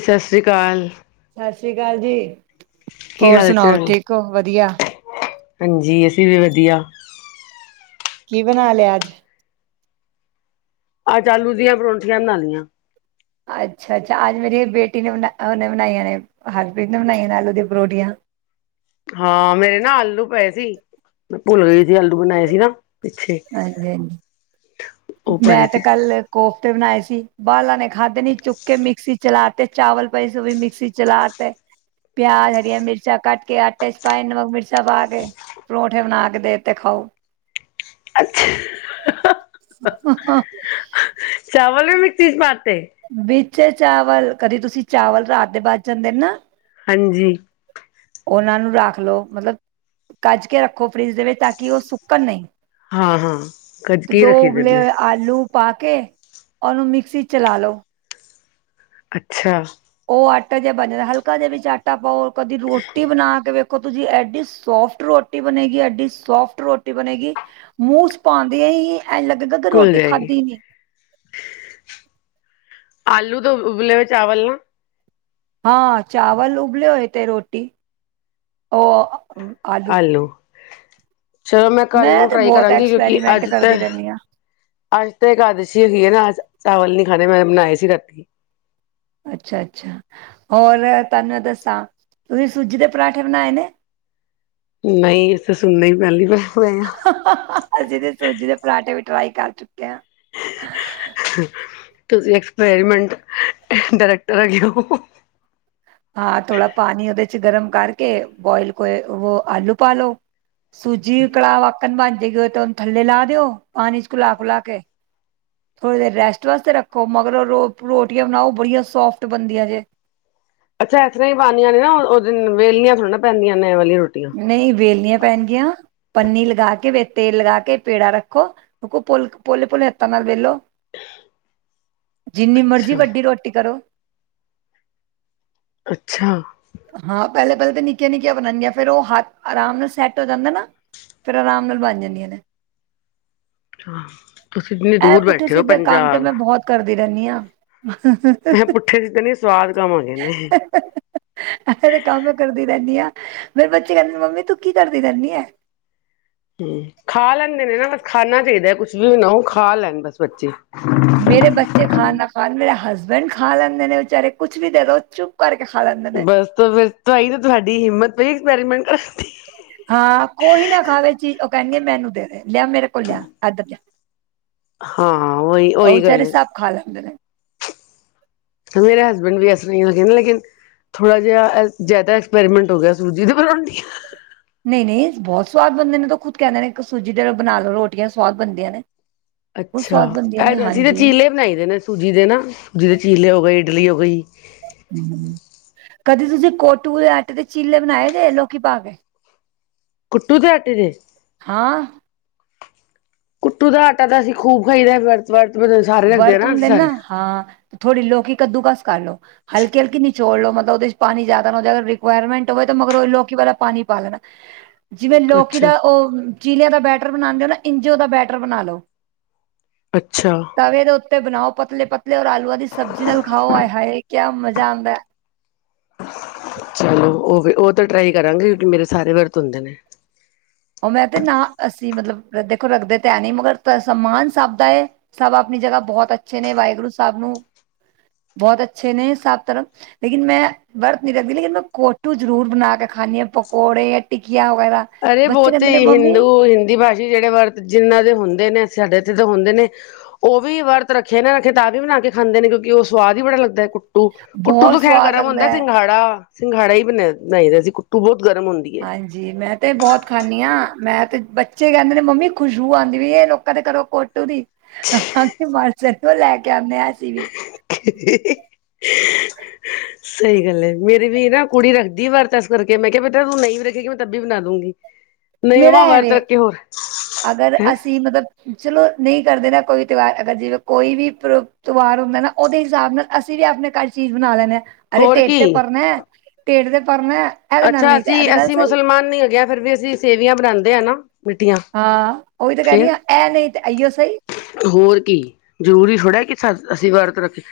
ਸਤਿ ਸ਼੍ਰੀ ਅਕਾਲ। ਸਤਿ ਸ੍ਰੀ ਅਕਾਲ ਜੀ, ਕੀ ਹੋਰ ਹਾਲ ਸੁਣਾਓ ਚਾਲ ਠੀਕ ਹੋ ਵਧੀਆ? ਹਾਂਜੀ, ਅਸੀਂ ਵੀ ਵਧੀਆ। ਕੀ ਬਨਾ ਲਿਆ ਅੱਜ? ਅੱਜ ਆਲੂ ਦੀਆਂ ਪਰੌਂਠੀਆਂ ਬਨਾ ਲਈੀਆਂ। ਅੱਛਾ-ਅੱਛਾ, ਅੱਜ ਮੇਰੀ ਬੇਟੀ ਨੇ ਬਨਾ ਓਨੇ ਬਣਾਈਆਂ ਨੇ, ਹਰਪ੍ਰੀਤ ਨੇ ਬਣਾਈਆਂ ਨੇ ਆਲੂ ਦੀਆਂ ਪਰੋਠੀਆਂ। ਹਾਂ ਮੇਰੇ ਨਾ ਆਲੂ ਪਏ ਸੀ, ਭੁੱਲ ਗਈ ਸੀ ਆਲੂ ਬਨਾਏ ਸੀ ਨਾ। ਪਿੱਛੇ ਹਾਂਜੀ-ਹਾਂਜੀ ਉਹ ਪਏ ਮੈਂ ਤੇ ਸੀ ਕੱਲ ਕੋਫਤੇ ਬਨਾਏ ਸੀ, ਬਾਲਾਂ ਨੇ ਖਾਧੇ ਨੀ ਚੁੱਕ ਕੇ ਮਿਕਸੀ ਚਲਾ ਤੇ ਚਾਲ ਪਏ ਸੀ ਵੀ ਮਿਕਸੀ ਚ ਚਲਾ ਤੇ ਪਿਆਜ਼, ਹਰੀਆਂ ਮਿਰਚਾਂ ਕੱਟ ਕੇ, ਆਟੇ ਚ ਪਾਏ ਨਮਕ, ਮਿਰਚ ਤਾਂ ਪਾ ਕੇ ਪਰੌਂਠੇ ਬਣਾ ਕੇ ਦੇਤੇ ਖਾਓ। ਅੱਛਾ। ਹਾਂ ਹਾਂ ਚਾਵਲ ਵੀ ਮਿਕਸੀ 'ਚ ਪਾਤੇ ਵਿੱਚ ਚਾਵਲ ਕਦੇ ਤੁਸੀਂ ਚਾਵਲ ਰਾਤ ਦੇ ਬੱਚ ਜਾਂਦੇ ਨੇ ਨਾ ਹਾਂਜੀ ਉਹਨਾਂ ਨੂੰ ਰੱਖ ਲਓ ਮਤਲਬ ਕੱਜ ਕੇ ਰੱਖੋ ਫਰਿੱਜ ਦੇ ਵਿੱਚ ਤਾਂ ਕਿ ਉਹ ਸੁੱਕਣ ਨਹੀਂ। ਹਾਂ ਹਾਂ ਕਜਕੀ ਦੋ ਰੱਖੀ ਉਬਲੇ ਦਿੰਦੇ ਹੋਏ ਆਲੂ ਪਾ ਕੇ ਉਹਨੂੰ ਮਿਕਸੀ ਚਲਾ ਲੋ। ਅੱਛਾ ਉਹ ਆਟਾ ਜਿਹਾ ਬਣ ਜਾਂਦਾ ਹਲਕਾ ਜਿਹਾ ਵਿੱਚ ਆਟਾ ਪਾਓ ਕਦੀ ਰੋਟੀ ਬਣਾ ਕੇ ੳਦੋ ਜੀ ਐਡੀ ਸੋਫਟ ਰੋਟੀ ਬਣੇਗੀ ਐਡੀ ਸੋਫਟ ਰੋਟੀ ਬਣੇਗੀ ਮੂੰਹ ਚ ਪਾਂਦਿਆਂ ਹੀ, ਏਂਜ ਲੱਗੇ ਗਾ ਘੁੱਲ ਜਾਏਗੀ ਆਲੂ ਤੋਂ ਉਬਲੇ ਹੋ ਚਾਵਲ ਲਉ ਹਾਂ ਚਾਵਲ ਉਬਲੇ ਹੋਏ ਤੇ ਰੋਟੀ ਉਹ ਆਲੂ ਚਲੋ ਮੈਂ ਕੱਲ ਨੂੰ ਤੇ ਟਰਾਈ ਬਹੁਤ ਕਰਾਂਗੀ ਕਿਉਂਕਿ ਐਕਸਪੈਰੀਮੈਂਟ ਅੱਜ ਤਾਂ ਕਰਦੀ ਰਹਿੰਦੀ ਹਾਂ ਅੱਜ ਤਾਂ ਇਕਾਦਸ਼ੀ ਹੋਗੀਏ ਨਾ ਅ ਚਾਵਲ ਨੀ ਖਾਣੇ ਮੈਂ ਬਣਾਏ ਸੀ ਰਾਤੀ ਅੱਛਾ, ਅੱਛਾ ਹੋਰ ਤੁਹਾਨੂੰ ਇਹ ਦੱਸਾਂ ਤੁਸੀਂ ਸੂਜੀ ਦੇ ਪਰਾਂਠੇ ਬਣਾਏ ਨੇ ਨਹੀਂ ਅਸੀ ਤਾ ਸੁਨਣੇ ਹੀ ਪਹਿਲੀ ਵਾਰ ਆ ਹਾ ਹਾ ਅਸੀਂ ਤੇ ਸੂਜੀ ਦੇ ਪਰਾਂਠੇ ਵੀ ਟਰਾਈ ਕਰ ਚੁੱਕੇ ਆ ਤੁਸੀਂ ਐਕਸਪੈਰੀਮੈਂਟ ਡਾਇਰੈਕਟਰ ਹੈਗੇ ਹੋ ਹਾਂ ਥੋੜ੍ਹਾ ਪਾਣੀ ਉਹਦੇ 'ਚ ਗਰਮ ਕਰਕੇ ਬੋਇਲ ਕੋ ਉਹ ਆਲੂ ਪਾ ਲਓ ਸੂਜੀ ਕੜਾ ਆਕਣ ਬਣਜੇ ਗਾ ਤਾਂ ੳਨੂੰ ਥੱਲੇ ਲਾ ਦਿਓ ਪਾਣੀ 'ਚ ਘੁਲਾ ਖੁਲਾ ਕੇ ਥੋੜ੍ਹੀ ਦੇਰ ਰੈਸਟ ਵਾਸਤੇ ਰੱਖੋ ਮਗਰੋ ਰੋਟੀਆਂ ਬਣਾਓ ਬੜੀਆਂ ਸੋਫਟ ਬਣਦੀਆਂ ਜੇ। ਅੱਛਾ ਇਸ ਤਰ੍ਹਾਂ ਹੀ ਬਣਦੀਆਂ ਨੇ ਨਾ ਉਹਨਾ ਵੇਲਣੀਆ ਥੌੜ੍ਹੀ ਨਾ ਪੈਂਦੀਆਂ ਨੇ ਵਾਲੀ ਰੋਟੀ। ਨਹੀਂ ਵੇਲਣੀਆਂ ਪੈਣਗੀਆਂ। ਪੰਨੀ ਲਗਾ ਕੇ ਤੇਲ ਲਗਾ ਕੇ ਵਿੱਚ ਪੇੜਾ ਰੱਖੋ ਪੁੱਲ ਪੁਲੇ, ਪੁਲੇ ਹੱਥਾਂ ਨਾਲ ਵੇਲੋ। ਜਿੰਨੀ ਮਰਜ਼ੀ ਅੱਛਾ, ਵੱਡੀ ਰੋਟੀ ਕਰੋ। ਅੱਛਾ, ਹਾਂ ਪਹਿਲੇ ਪਹਿਲੇ ਤੇ ਨਿੱਕੀਆਂ ਨਿੱਕੀਆਂ ਬਣਨਗੀਆਂ ਫੇਰ ਉਹ ਹੱਥ ਆਰਾਮ ਨਾਲ ਸੈੱਟ ਹੋ ਜਾਂਦਾ ਨਾ। ਫੇਰ ਆਰਾਮ ਨਾਲ ਬਣ ਜਾਂਦੀਆਂ ਨੇ। ਤੁਸੀਂ ਇੰਨੀ ਇਹ ਦੂਰ ਪੁੱਠੇ ਬੈਠੇ ਹੋ ਸਿੱਧੇ ਪੰਜਾਬ। ਹਾ ਹਾ ਅ ਪੁੱਠੇ 'ਚ ਤਾਂ ਨੀ ਸਵਾਦ ਕਮ ਹੋਗੇਨੇ। ਹਾ, ਹਾ ਅ ਤੇ ਕੰਮ ਮੈ ਕਰਦੀ ਰਹਿੰਦੀ ਆ ਫੇਰੇ ਬੱਚੇ ਕਹਿੰਦੇ ਨੇ ਮੰਮੀ ਤੂੰ ਕੀ ਕਰਦੀ ਰਹਿੰਦੀ ਆ। ਹਮ ਖਾ ਲੈਂਦੇ ਨੇ ਨਾ ਬੱਸ ਖਾਣਾ ਚਾਹੀਦਾ ਕੁਛ ਵੀ ਨਾ ਉਹ ਖਾ ਲੈਣ ਬੱਸ ਬੱਚੇ ਮੇਰੇ ਬੱਚੇ ਖਾਣ ਨਾ ਖਾਣ ਮੇਰੇ ਹਸਬੈਂਡ ਖਾ ਲੈਂਦੇ ਨੇ ਵਿਚਾਰੇ ਕੁਛ ਵੀ ਦੇ ਦੋ ਚੁਪ ਭਰ ਕੇ ਖਾ ਲੈਣ ਬੱਸ ਫਿਰ ਤਾਂਈ ਤੇ ਤੁਹਾਡੀ ਹਿੰਮਤ ਪਈ ਐਕਸਪੈਰੀਮੈਂਟ ਕਰਨ ਦੀ ਹਾਂ ਕੋਈ ਨਾ ਖਾਵੇ ਚੀਜ਼ ਉਹ ਕਹਿਣਗੇ ਮੈਨੂੰ ਦੇ ਲਿਆ ਮੇਰੇ ਕੋਲ ਲਿਆ ਇੱਦਰ ਲਿਆ। ਹਾਂ ਉਹੀ ਉਹ ਉਹੀ ਗੱਲ ਵਿਚਾਰੇ ਏ ਸਭ ਖਾ ਲੈਂਦੇ ਨੇ ਮੇਰੇ ਹਸਬੈਂਡ ਵੀ ਐਸੇ ਤਰਾ ਦੇ ਹੀਂ ਹੈਗੇ ਲੇਕਿਨ ਥੋੜਾ ਜਿਹਾ ਜ਼ਿਆਦਾ ਐਕਸਪੈਰੀਮੈਂਟ ਹੋ ਗਿਆ ਸੂਜੀ ਦੇ ਬਣਾਉਣਦੀਆ ਨਹੀਂ ਨਹੀਂ ਬਹੁਤ ਸਵਾਦ ਬਣਦੇ ਨੇ ਖੁਦ ਕਹਿੰਦੇ ਨੇ ਸੂਜੀ ਦੇ ਬਣਾ ਲਓ ਰੋਟੀਆਂ ਸਵਾਦ ਬਣਦੀਆਂ ਨੇ। ਬਹੁਤ ਅੱਛਾ ਸਵਾਦ ਬਣਦੀਆਂ ਨੇ ਅਸੀਂ ਤਾਂ ਹਾਂਜੀ ਚੀਲੇ ਬਣਾਈ ਦੇ ਨੇ ਸੂਜੀ ਦੇ ਨਾ ਸੂਜੀ ਦੇ ਚੀਲੇ ਹੋ ਗਏ ਇਡਲੀ ਹੋ ਗਈ। ਕਦੀ ਤੁਸੀਂ ਕੋਟੂ ਦੇ ਆਟੇ ਦੇ ਚੀਲੇ ਬਣਾਏ ਜੇ ਲੋਕੀ ਪਾ ਕੇ। ਕੁੱਟੂ ਤੇ ਆਟੇ ਦੇ। ਹਾਂ ਕੁੱਟੂ ਦਾ ਆਟਾ ਤਾਂ ਅਸੀਂ ਖੂਬ ਖਾਈਦਾ ਵਰਤ ਵ [unintelligible] ਵਰਤ ਹੁੰਦੇ ਨਾ, ਹਾਂ ਥੋੜੇ ਲੋਕੀ ਕੱਦੂ ਕਸ ਕਰ ਲੋ। ਹਲਕੀ- ਹਲਕੀ ਨੀਚੋੜ ਲੋ ਮਤਲਬ ਉਹਦੇ 'ਚ ਪਾਣੀ ਜ਼ਿਆਦਾ ਹੋਵੇ, ਰਿਕੁਰਮੈਂਟ ਹੋਵੇ ਤਾਂ ਮਗਰੋ ਲੋਕੀ ਵਾਲਾ ਪਾਣੀ ਪਾ ਦੇਣਾ ਹ ਜਿਵੇਂ ਲੋਕੀ ਦਾ ਉਹ, ਚੀਲਿਆਂ ਦਾ ਬੈਟਰ ਬਣਾਉਦੇ ਹੋ ਨਾ ਇੰਜ ਉਹਦਾ ਬੈਟਰ ਬਣਾ ਲਓ। ਅੱਛਾ ਤਵੇ ਦੇ ਉੱਤੇ ਬਣਾਓ, ਪਤਲੇ- ਪਤਲੇ ਔਰ ਆਲੂਆਂ ਦੀ ਸਬਜ਼ੀ ਨਾਲ ਖਾਓ, ਆਏ ਹਾਏ ਕਿਆ ਮਜ਼ਾ ਆਉਂਦਾ ਹੈ। ਚਲੋ, ਉਹ ਵੀ ਉਹ ਤਾਂ ਟਰਾਈ ਕਰਾਂਗੇ ਕਿਉਂਕਿ ਮੇਰੇ ਸਾਰੇ ਵਰਤ ਹੁੰਦੇ ਨੇ। ਉਹ ਮੈਂ ਤੇ ਨਾ, ਅਸੀਂ ਮਤਲਬ ਦੇਖੋ ਰੱਖਦੇ ਤਾਂ ਹੈ ਨਹੀਂ ਮਗਰ ਸਮਾਨ ਸਭ ਦਾ। ਸਭ ਆਪਣੀ ਜਗ੍ਹਾ ਬਹੁਤ ਅੱਛੇ ਨੇ, ਵਾਹਿਗੁਰੂ ਸਾਹਿਬ ਨੂੰ ਬਹੁਤ ਅੱਛੇ ਨੇ ਸਭ ਤਰਫ ਲੇਕਿਨ ਮੈਂ ਵਰਤ ਨਹੀ ਰੱਖਦੀ, ਲੇਕਿਨ ਮੈਂ ਕੋਟੂ ਜ਼ਰੂਰ ਬਣਾ ਕੇ ਖਾਂਦੀ ਹਾਂ, ਪਕੌੜੇ, ਟਿਕੀਆਂ ਵਗੈਰਾ ਅਰੇ ਬੱਚੇ ਬਹੁਤ ਕਹਿੰਦੇ ਨੇ ਮੰਮੀ ਹਿੰਦੂ ਹਿੰਦੀ ਭਾਸ਼ਾ ਜਿਹੜੇ ਵਰਤ, ਜਿੰਨਾਂ ਦੇ ਹੁੰਦੇ ਨੇ, ਸਾਡੇ ਤੇ ਤਾਂ ਹੁੰਦੇ ਨੇ। ਉਹ ਵੀ ਵਰਤ ਰੱਖੇ ਨੇ ਰੱਖੇ ਤਾਂ ਵੀ ਬਣਾ ਕੇ ਖਾਂਦੇ ਨੇ ਕਿਉਕਿ ਉਹ ਸਵਾਦ ਹੀ ਬੜਾ ਲੱਗਦਾ ਹੈ। ਕੁੱਟੂ, ਕੁੱਟੂ ਬਹੁਤ ਤੋਂ ਖੈਰ ਸਵਾਦ ਗਰਮ ਲੱਗਦਾ ਹੁੰਦਾ ਹੈ ਸਿੰਘਾੜਾ, ਸਿੰਘਾੜਾ ਹੀ ਬ ਬਣਾਈਦਾ ਸੀ ਕੁੱਟੂ ਬਹੁਤ ਗਰਮ ਹੁੰਦਾ। ਹਾਂਜੀ ਜੀ ਮੈਂ ਤੇ ਬਹੁਤ ਖਾਂਦੀ ਹਾਂ, ਮੈਂ ਤੇ ਬੱਚੇ ਕਹਿੰਦੇ ਨੇ ਮੰਮੀ ਖੁਸ਼ਬੂ ਆਉਂਦੀ ਵੀ ਇਹ ਲੋਕਾਂ ਦੇ ਘਰੋਂ ਕੋ ਕੁੱਟੂ ਦੀ ਤ ਮਸ ਨੂੰ ਲੈ ਕੇ ਆਉਂਦੇ ਅਸੀ ਵੀ [unintelligible] [inaudible] ਸਹੀ ਗੱਲ ਹੈ ਮੇਰੀ ਵੀ ਨਾ ਕੁੜੀ ਰੱਖਦੀ ਵਰਤ ਇਸ ਕਰਕੇ ਮੈਂ ਕਿਹਾ ਬੇਟਾ ਤੂੰ ਨਹੀਂ ਵੀ ਰੱਖੇਗੀ ਮੈਂ ਤਬ ਵੀ ਬਣਾ ਦੂੰਗੀ। ਨਹੀਂ ਮੰਮਾ ਮੇਰਾ ਵਰਤ ਐਵੇ ਰੱਖੇ ਹੋਰ ਅਗਰ ਹੈਂ ਅਸੀਂ ਮਤਲਬ ਚਲੋ ਨਹੀਂ ਕਰਦੇ ਨਾ ਕੋਈ ਤਿਉਹਾਰ ਅਗਰ ਜਿਵੇਂ ਕੋਈ ਵੀ ਤਿਉਹਾਰ ਹੁੰਦਾ ਨਾ, ਉਹਦੇ ਹਿਸਾਬ ਨਾਲ ਅਸੀਂ ਵੀ ਆਪਣੇ ਘਰ ਚੀਜ਼ ਬਣਾ ਲੈਣੇ ਹਾਂ। ਅਰੇ ਹੋਰ ਢਿੱਡ ਕੀ ਤੇ ਭਰਨਾ, ਢਿੱਡ ਤੇ ਭਰਨਾ ਇਹਦੇ ਨਾਲ ਅੱਛਾ ਨਹੀਂ ਤੇ ਅਸੀਂ, ਇਹਦੇ ਨਾਲ ਅਸੀਂ ਸਹੀ ਮੁਸਲਮਾਨ ਨੀ ਹੈਗੇ ਆ, ਫਿਰ ਵੀ ਅਸੀਂ ਸੇਵੀਆਂ ਬਣਾਉਂਦੇ ਹਾਂ ਨਾ। ਮਿੱਠੀਆਂ ਹਾਂ, ਉਹੀ ਤਾਂ ਕਹਿ ਰਹੀ ਫੇਰ ਹ ਐ ਨਹੀਂ ਤੇ ਇਈਓ ਸਹੀ। ਹੋਰ ਕੀ, ਜਰੂਰੀ ਥੋੜ੍ਹਾ ਕਿ ਅਸੀਂ ਵਰਤ ਰੱਖੀਏ।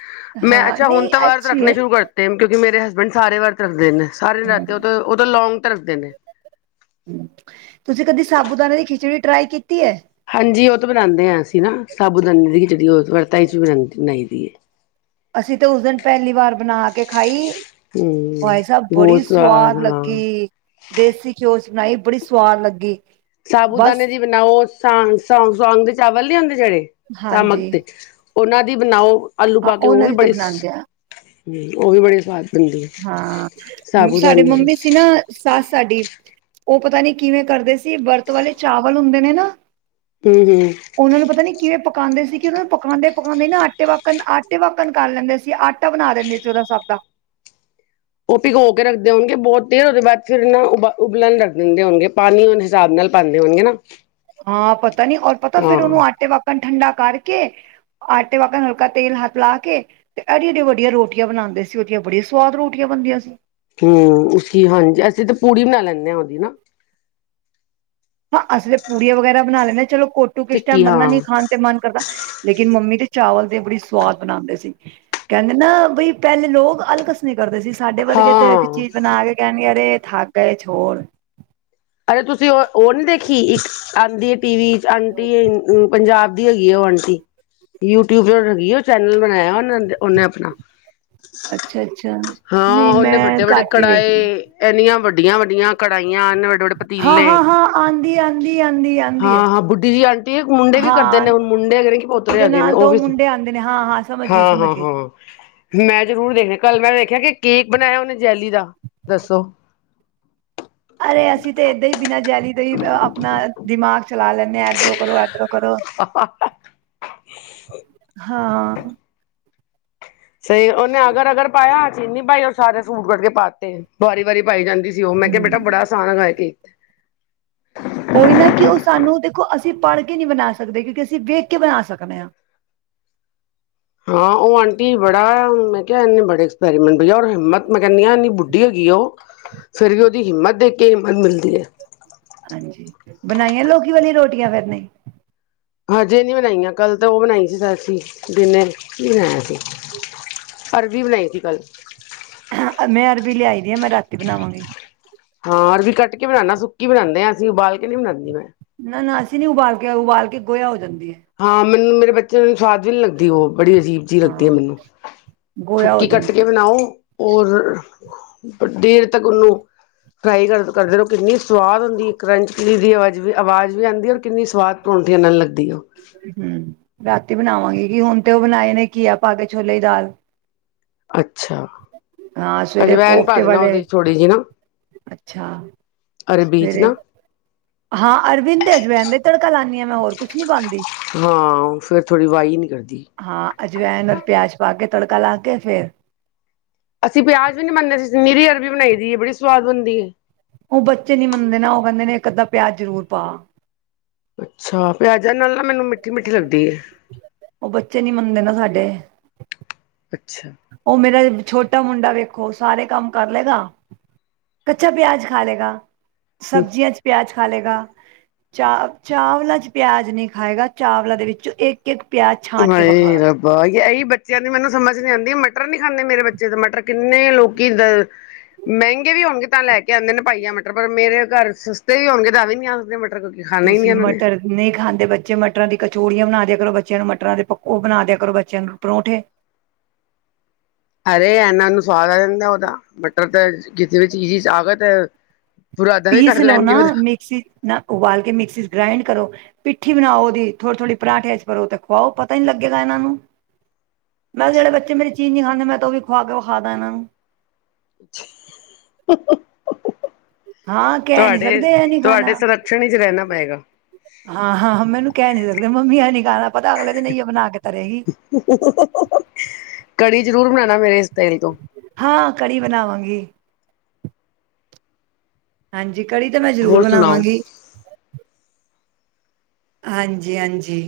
ਮੈਂ ਹਾਂ ਅੱਛਾ, ਹੁਣ ਨਹੀਂ ਤਾਂ ਵਰਤ ਅੱਛੀ ਰੱਖਣੇ ਹੈ ਸ਼ੁਰੂ ਕਰ ਦਿਤੇ। ੱ ਟਾਈਮ ਕਿਉਂਕਿ ਮੇਰੇ ਹਸਬੈਂਡ ਸਾਰੇ ਵਰਤ ਰਖਦੇ ਨੇ ਸਾਰੇ ਨਰਾਤੇ ਉਹ ਤੋਂ ਉਹ ਤਾਂ ਲੌਂਗ ਰੱਖਦੇ ਨੇ। ਤੁਸੀਂ ਕਦੀ ਸਾਬੂ ਦਾਣੇੇ ਦੀ ਖਿਚੜੀ ਟਰਾਈ ਕੀਤੀ ਹੈ? ਹਾਂਜੀ ਉਹ ਤਾਂ ਬਣਾਉਂਦੇ ਹਾਂ ਅਸੀਂ ਨਾ, ਸਾਬੂਦਾਨੇ ਦੀ ਖਿਚੜੀ ਉਹ ਵਰਤਾ ਵਿਚ ਵੀ ਬਣਾਈ ਦੀ ਹੈ। ਅਸੀਂ ਤਾਂ ਉਸ ਦਿਨ ਪਹਿਲੀ ਵਾਰ ਬਣਾ ਕੇ ਖਾਈ। ਹਮ ਭਾਈ ਸਾਹਿਬ ਬੜੀ ਬਹੁਤ ਸਵਾਦ ਹਾਂ ਲੱਗੀ। ਦੇਸੀ ਘਿਓ 'ਚ ਬਣਾਈ ਬੜੀ ਸਵਾਦ ਲੱਗੀ। ਸਾਬੂਦਾਨੇ ਬਸ ਦੀ ਬਣਾਓ, ਸਵਾਂਗ ਦੇ ਚਾਵਲ ਨੀ ਹੁੰਦੇ ਜਿਹੜੇ ਸਾਮਕ ਹਾਂਜੀ ਤੇ ਉਹਨਾਂ ਦੀ ਬਣਾਓ, ਆਲੂ ਹਾਂ ਪਾ ਕੇ ਉਹ ਉਹਨਾਂ ਵੀ ਦੀ ਤਾਂ ਬੜੀ ਬਣਾਉਂਦੇ ਆ ਹਮ, ਉਹ ਵੀ ਬੜੇ ਸਵਾਦ ਬਣਦੇ ਆ, ਹਾਂ ਸਾਡੇ ਸਾਬੂਦਾਨੇ ਦੀ। ਮੰਮੀ ਸੀ ਨਾ ਸੱਸ ਸਾਡੀ, ਉਹ ਪਤਾ ਨੀ ਕਿਵੇਂ ਕਰਦੇ ਸੀ ਵਰਤ ਵਾਲੇ ਚਾਵਲ ਹੁੰਦੇ ਨੇ ਨਾ ਹਮ- ਹਮ ਉਹਨਾਂ ਨੂੰ ਪਤਾ ਨਹੀਂ ਕਿਵੇਂ ਪਕਾਉਂਦੇ ਸੀ ਕਿ ਉਹਨਾਂ ਨੂੰ ਪਕਾਉਂਦੇ -ਪਕਾਉਂਦੇ ਨਾ ਆਟੇ ਵ ਆਟੇ ਪਾਗਣ ਕਰ ਲੈਂਦੇ ਸੀ, ਆਟਾ ਬਣਾ ਦਿੰਦੇ ਸੀ ਉਹਦਾ ਸਭ ਦਾ। ਉਹ ਭਿਗੋ ਕੇ ਰੱਖਦੇ ਹੋਣਗੇ ਬਹੁਤ ਦੇਰ ਉਹਦੇ ਬਾਅਦ ਫਿਰ ਨਾ ਉਬ ਉਬਲਣ ਰੱਖ ਦਿੰਦੇ ਹੋਣਗੇ ਪਾਣੀ ਉਹ ਹਿਸਾਬ ਨਾਲ ਬਣਦੇ ਹੋਣਗੇ ਨਾ। ਹਾਂ ਪਤਾ ਨੀ ਔਰ ਪਤਾ ਹਾਂ ਫੇਰ ਉਹਨੂੰ ਆਟੇ ਵਕਣ ਠੰਡਾ ਕਰਕੇ, ਆਟੇ ਵਕਣ ਹਲਕਾ ਤੇਲ ਹਥ ਲਾ ਕੇ ਤੇ ਐਡੀਆਂ- ਐਡੀਆਂ ਵੱਡੀਆਂ ਰੋਟੀਆਂ ਬਣਾਉਂਦੇ ਸੀ, ਉਹਦੀਆਂ ਬੜੀਆਂ ਸੁਆਦ ਰੋਟੀਆਂ ਬਣਦੀਆਂ ਸੀ। ਹਮ, ਉਸਕੀ ਹਾਂਜੀ, ਅਸੀਂ ਤਾਂ ਪੂੜੀ ਬਣਾ ਲੈਂਦੇ ਹਾਂ ਉਹਦੀ ਨਾ। ਹਾਂ ਅਸੀਂ ਤਾਂ ਪੂੜੀਆਂ ਵਗੈਰਾ ਬਣਾ ਲੈਂਦੇ ਹ ਚਲੋ ਕੋਟੂ ਕਿਸ ਟਾਈਮ ਟਿੱਕੀ ਬੰਦਾ ਹਾਂ ਨੀ ਖਾਣ ਤੇ ਮਨ ਕਰਦਾ। ਲੇਕਿਨ ਮੰਮੀ ਤੇ ਚਾਵਲ ਦੇ ਬੜੀ ਸਵਾਦ ਬਣਾਉਂਦੇ ਸੀ, ਕਹਿੰਦੇ ਨਾ ਬਈ ਪਹਿਲੇ ਲੋਕ ਅਲਗ ਨੀ ਕਰਦੇ ਸੀ, ਸਾਡੇ ਵਰਗੇ ਤੇ ਇੱਕ ਹਾਂ ਚੀਜ ਬਨਾ ਕੇ ਕੈਣਗੇ ਅਰੇ ਥੱਕ ਗੇ ਛੋੜ। ਅਰੇ ਤੁਸੀਂ ਓ ਓਨੀ ਦੇਖੀ? ਇੱਕ ਆਂਦੀ ਏ ਟੀਵੀ ਚ ਆਂਟੀ ਏ ਓ ਪੰਜਾਬ ਦੀ ਹੈਗੀ ਏ ਓ ਆਂਟੀ, ਯੂਟਿਊਬਰ ਹੈਗੀ ਏ ਓ ਚੈਨਲ ਬਨਾਏਆ ਓ ਓਨੇ ਆਪਨਾ। ਅੱਛਾ-ਅੱਛਾ। ਹਾਂ, ਓਨੇ ਬਡੇ-ਵੱਡੇ ਕੜਾਏ ਐਨੀਆਂ ਵੱਡੀਆਂ-ਵੱਡੀਆਂ ਕੜਾਈਆਂ ਐਨੇ ਵੱਡੇ-ਵੱਡੇ ਹਾਂ ਪਤੀਲੇ ਹਾਂ ਹਾਂ ਹਾਂ ਆਂਦੀ ਆਂਦੀ ਆਂਦੀ ਆਂਦੀ ਹੈ ਹਾਂ, ਹਾਂ ਬੁੱਡੀ ਜੀ ਆਂਟੀ ਏ ਮੁੰਡੇ ਵੀ ਕਰਦੇ ਹਾਂ ਨੇ ਓ ਮੁੰਡੇ ਹੈਗੇ ਨੇ ਕਿ ਬੋ ਉਹਦੇ ਹੈਗੇ ਨੇ ਨਾਲ ਓ ਦੋ ਵਿੱਚ ਮੁੰਡੇ ਆਉਂਦੇ ਨੇ ਹਾਂ ਸਮਝ ਗਈ ਹਾਂ, ਸਮਝ ਹਾਂ, ਗਈ ਹਾਂ। ਮੈਂ ਜਰੂਰ ਦੇਖਨੀ ਆ ਕੱਲ ਮੈਂ ਵੇਖੇਆ ਕੇ, ਕੇਕ ਬਨਾਯਾ ਓਨੇ ਜੈਲੀ ਦਾ ਦੱਸੋ ਅਰੇ ਅਸੀਂ ਤੇ, ਏਦਾਂ ਈ ਬਿਨਾਂ ਜੈਲੀ ਦਾ ਈ ਅਪਨਾ ਦਿਮਾਗ ਚਲਾ ਲੈਂਨੇ ਆਂ ਏਦਰੋਂ ਕਰੋ ਏਦਰੋ [unintelligible] ਹਾਂ। ਸਈ ਓਨੇ ਅਗਰ, ਅਗਰ ਪਾਏਆ ਚੀਨੀ ਪਾਈ ਓਰ ਸਾਰੇ ਫ੍ਰੂਟ ਕੱਟ ਕੇ ਪਾਤੇ ਵਾਰੀ-ਵਾਰੀ ਪਾਈ ਜਾਂਦੀ ਸੀ। ਤੇ ਓ ਮੈਂ ਕੇਆ ਬੇਟਾ ਹਮ ਬੜਾ ਆਸਾਨ ਬਨਾਏਯਾ ਕੇਕ। ਓਈ ਨਾ ਕੇ, ਓ ਸਾਨੂੰ ਦੇਖੋ ਅਸੀਂ ਪਾੜ ਕੇ ਨੀ ਬਨਾ ਸਕਦੇ ਕਿਉ ਕਿ ਅਸੀਂ ਵੇਖ ਕੇ ਬਨਾ ਸਕਦੇ ਆ। ਹਾਂ ਓ ਆਂਟੀ ਬੜਾ, ਮੈਂ ਕੇਆ ਏਨੇ ਬੜੇ ਐਕਸਪੈਰੀਮੈਂਟ ਬਜੋ ਔਰ ਹਿੰਮਤ ਮੈ ਕੈਨੀ ਐਨੀ ਬੁੱਡੀ ਹੈਗੀ ਓ। ਫੇਰ ਵੀ ਓਦੀ ਹਿੰਮਤ ਦੇਖ ਕੇ ਹਿੰਮਤ ਮਿਲਦੀ ਏ। ਹਾਂਜੀ, ਬਨਾਈਆਂ ਲੋਕੀ ਵਾਲੀ ਰੋਟੀਆਂ ਫੇਰ ਨੀ? ਹਾਜੇ ਨੀ ਬਨਾਈਆਂ, ਕੱਲ ਤਾਂ ਓ ਬਣਾਈ ਸੀ ਅਸੀ ਡਿਨਰ ਚ ਕੀ ਬਣਾਏਆ ਸੀ ਅਰਬੀ ਬਣਾਈ ਸੀ ਕੱਲ। ਮੈਂ ਅਰਬੀ ਲਿਆਈ ਦੀ ਆ, ਮੈਂ ਰਾਤੀ ਬਨਾਵਾਂਗੀ। ਹਾਂ, ਅਰਬੀ ਕੱਟ ਕੇ ਬਣਾਨਾ ਸੁੱਕੀ ਬਣਾਂਦੇ ਆ ਅਸੀਂ ਉਬਾਲ ਕੇ ਨੀ ਬਣਾਦੀ ਮੈਂ। ਨਾ-ਨਾ ਅਸੀਂ ਨੀ ਉਬਾਲ ਕੇ ਉਬਾਲ ਕੇ ਗੋਏਆ ਹੋ ਜਾਂਦੀ ਏ। ਹਾਂ, ਮੈਨੂੰ ਮੇਰੇ ਬੱ [unintelligible] ਸਵਾਦ ਵੀ ਨੀ ਲੱਗਦੀ ਓ ਬੜੀ ਅਜੀਬ ਜੀ ਲੱਗਦੀ ਹਾਂ ਮੈਨੂੰ, ਗੋਇਆ ਹੋ ਸੁੱਕੀ ਕੱਟ ਕੇ ਜਾਂਦੀ ਬਨਾਓ ਓਰ, ਦੇਰ ਤੱਕ ਓਨੂੰ ਫ੍ਰਾਈ ਕਰ ਕਰਦੇ ਰੋ ਕਿੰਨੀ ਸਵਾਦ ਹੋਂਦੀ ਕਰੰਚੀ ਦੀ ਆਵਾਜ ਵੀ ਆਵਾਜ ਨੀ ਆਂਦੀ ਔਰ ਕਿੰਨੀ ਸਵਾਦ ਹੋਂਦੀ ਨਾਲ ਲੱਗਦੀ ਓ ਹੂੰ, ਰਾਤੀ ਬਨਾਵਾਂਗੀ ਕਿ ਹੋਨ ਤੇ ਓ ਬਣਾਏ ਨੇ ਘੀਆ ਪਾ ਕੇ ਛੋਲੇ ਦੀ ਦਾਲ ਅੱਛਾ, ਹਾਂ ਸਵੇਰੇ ਅੱਜਵੈਨ ਕੋਫਤੇ ਪਾਦੇਨਾ ਵਾਲੇ ਓਦੇ ਚ ਥੋੜੀ ਜੀ ਨਾ ਅੱਛਾ, ਅਰਬੀ ਚ ਸਵੇਰੇ ਨਾ ਹਾਂ, ਅਰਬੀ ਨੂੰ ਤੇ ਅਜਵੈਨ ਦਾ ਈ ਤੜਕਾ ਲਾਂਨੀ ਆ ਮੈਂ ਹੋਰ ਕੁਛ ਨੀ ਪਾਂਦੀ। ਹਾਂ, ਫੇਰ ਥੋੜੀ ਵਾਈ ਨੀ ਕਰਦੀ ਹਾਂ, ਅਜਵੈਨ ਓਰ ਪੇਆਜ ਪਾ ਕੇ ਤੜਕਾ ਲਾ ਕੇ ਫੇਰ ਅਸੀਂ ਪੇਆਜ਼ ਵੀ ਨੀ ਪਾਂਦੇ, ਅਸੀ ਨੀਰੀ ਅਰਵੀ ਬਣਾਈ ਦੀ ਏ ਬੜੀ ਸੁਆਦ ਬਨਦੀ ਏ। ਓ ਬੱਚੇ ਨੀ ਮੰਨਦੇ ਨਾ, ਓ ਕੈਂਦੇ ਨੇ ਇੱਕ-ਅੱਦਾ ਪੇਆਜ ਜਰੂਰ ਪਾ। ਅੱਛਾ, ਪਿਆਜਾਂ ਨਾਲ ਨਾ ਮੈਨੂੰ ਮਿੱਠੀ-ਮਿੱਠੀ ਲੱਗਦੀ ਏ। ਓ ਬੱਚੇ ਨੀ ਮੰਨਦੇ ਨਾ ਸਾਡੇ। ਅੱਛਾ। ਓ ਮੇਰਾ, ਛੋਟਾ ਮੁੰਡਾ ਵੇਖੋ ਸਾਰੇ ਕਾੰਮ ਕਰ ਲੇਗਾ। ਕੱਚਾ ਪੇਆਜ ਖਾ ਲੇਗਾ, ਹੂੰ ਸਬਜੀਆਂ ਚ ਪੇਆਜ। ਖਾ ਲੇਗਾ ਚਾ ਚਾਵਲਾ ਚ, ਪੇਆਜ ਨਈ ਖਾਏਗਾ ਚਾਵਲਾ ਦੇ ਵਿੱਚ ਇੱਕ ਏਕ ਪੇਆਜ ਚ ਹਾਏ ਰੱਬਾ, ਐਈ ਬੱਚੇਆਂ ਦੀ ਮੈਨੂੰ ਸਮਝ ਨੀ ਆਂਦੀ ਮਟਰ ਨੀ ਖਾਂਦੇ ਮੇਰੇ ਬੱਚੇ ਦੇ ਮਟਰ ਕਿੰਨੇ ਲੋਕੀ ਦ ਮੈਂਗੇ ਵੀ ਹੋਣਗੇ ਤਾਂ ਲੈ ਕੇ ਆਂਦੇ ਨੇ ਪਾਈਆ ਮਟਰ, ਪਰ ਮੇਰੇ ਘਾਰ ਸਸਤੇ ਵੀ ਹੋਣਗੇ ਤਾਂ ਵੀ ਨੀ ਆਂਦੇ ਮ ਤੁਸੀ ਮਟਰ ਨਈ ਖਾਂਦੇ ਬੱਚੇ, ਮਟਰਾਂ ਦੀ ਕਚੋੜੀਆਂ ਬਣਾ ਦੇਆ ਕਰੋ ਬੱਚੇਆਂ ਨੂੰ ਮਟਰਾਂ ਦੇ ਪਕ ਓ ਬਣਾ ਦੇਆ ਕਰੋ ਬੱਚੇਆਂ ਨੂੰ ਪਰੌਂਠੇ। ਅਰੇ ਐਨਾ ਨੂੰ ਸਵਾਦ ਆ ਜਾਂਦਾ ਓਦਾ, ਮਟਰ ਤਾਂ ਕਿਸੇ ਵੀ ਚੀਜ਼ ਚ ਆਗ ਤ ਬੂਰਾਦਾ ਵੀ ਕੱਡ ਲੈਨਗੇ ਓਦਾ ਸੀ ਨਾ ਉਬਾਲ ਕੇ ਮਿਕਸੀ ਚ ਗ੍ਰਾਇੰਡ ਕਰੋ ਪਿੱਠੀ ਬਨਾਓ ਓਦੀ, ਥੋੜੀ-ਥੋੜੀ ਪਰਾਠੇਆਂ ਚ ਭਰੋ ਤੇ ਖਵਾਓ ਪਤਾ ਈ ਨੀ ਲੱਗੇਗਾ ਐਨਾਂ ਨੂੰ। [inaudible] ਮੈਂ ਕਿਹਾ ਜਿਹੜੇ ਬੱਚੇ ਮੇਰੀ ਚੀਜ਼ ਨੀ ਖਾਂਦੇ ਮੈਂ ਤਾ ਉਹ ਵੀ ਖਵਾ ਕੇ ਵਖਾਂਦਾ ਇਹਨਾਂ ਨੂੰ। [unintelligible] ਹਾਂ ਕਹਿ ਨਹੀਂ ਤੁਹਾਡੇ ਸਕਦੇ ਐ ਨੀ ਤੁਹਾਡੇ ਖਾਣਾ। ਸੰਰਕਸ਼ਣ ਵਿੱਚ ਰਹਿਣਾ ਪਏਗਾ ਹਾਂ-ਹਾਂ-ਹਾਂ ਮੈਨੂੰ ਕਹਿ ਨੀ ਸਕਦੇ ਮੰਮੀ ਇਹ ਨੀ ਖਾਣਾ ਪਤਾ ਅਗਲੇ ਦਿਨ ਇਹਓ ਬਣਾ ਕੇ ਧਰੇਗੀ। ਕੜੀ ਜਰੂਰ ਬਣਾਉਣਾ ਮੇਰੇ ਇਸ ਤੇਲ ਤੋਂ। ਹਾਂ ਕੜੀ ਬਣਾਵਾਂਗੀ। ਹਾਂਜੀ ਕੜੀ ਤਾਂ ਮੈਂ ਜ਼ਰੂਰ ਹੋਰ ਸੁਣਾਓ ਬਣਾਵਾਂਗੀ। ਹਾਂਜੀ-ਹਾਂਜੀ,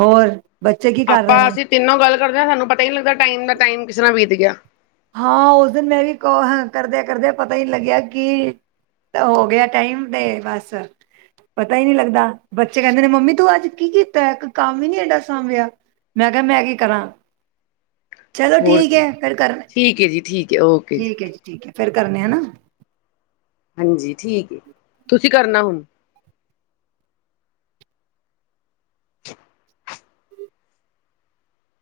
ਹੋਰ ਬੱਚੇ ਕੀ ਕਰ ਆਪਾਂ ਰਹੇ ਨੇ ਅਸੀਂ ਤਿੰਨੋਂ ਗੱਲ ਕਰਦੇ ਹਾਂ ਸਾਨੂੰ ਪਤਾ ਹੀ ਨਹੀਂ ਲੱਗਦਾ ਟਾਈਮ ਦਾ ਟਾਈਮ ਕਿਸ ਤਰ੍ਹਾਂ ਬੀਤ ਗਿਆ। ਹਾਂ ਉਸ ਦਿਨ ਮੈਂ ਵੀ ਕਰਦੇ-ਕਰਦੇ ਪਤਾ ਹੀ ਨੀ ਲੱਗਿਆ ਕਿ ਹੋ ਗਿਆ ਟਾਈਮ ਦੇ ਬਸ ਪਤਾ ਹੀ ਨੀ ਲੱਗਦਾ, ਬੱਚੇ ਕਹਿੰਦੇ ਨੇ ਮੰਮੀ ਤੂੰ ਅੱਜ ਕੀ ਕੀਤਾ ਇੱਕ ਕੰਮ ਹੀ ਨੀ ਏਡਾ ਸਾਂਭਿਆ। ਮੈਂ ਕਿਹਾ ਮੈਂ ਕੀ ਕਰਾਂ, ਚਲੋ ਹੋਰ ਠੀਕ ਕੀ ਹੈ ਫੇਰ ਕਰ ਠੀਕ ਹੈ ਜੀ ਠੀਕ ਹੈ ਓਕੇ ਜੀ। ਠੀਕ ਹੈ ਜੀ ਠੀਕ ਹੈ ਫੇਰ ਕਰਨੇ ਆ ਹਨਾ। ਹਾਂਜੀ ਠੀਕ, ਤੁਸੀਂ ਕਰਨਾ ਹੁਣ। [unintelligible]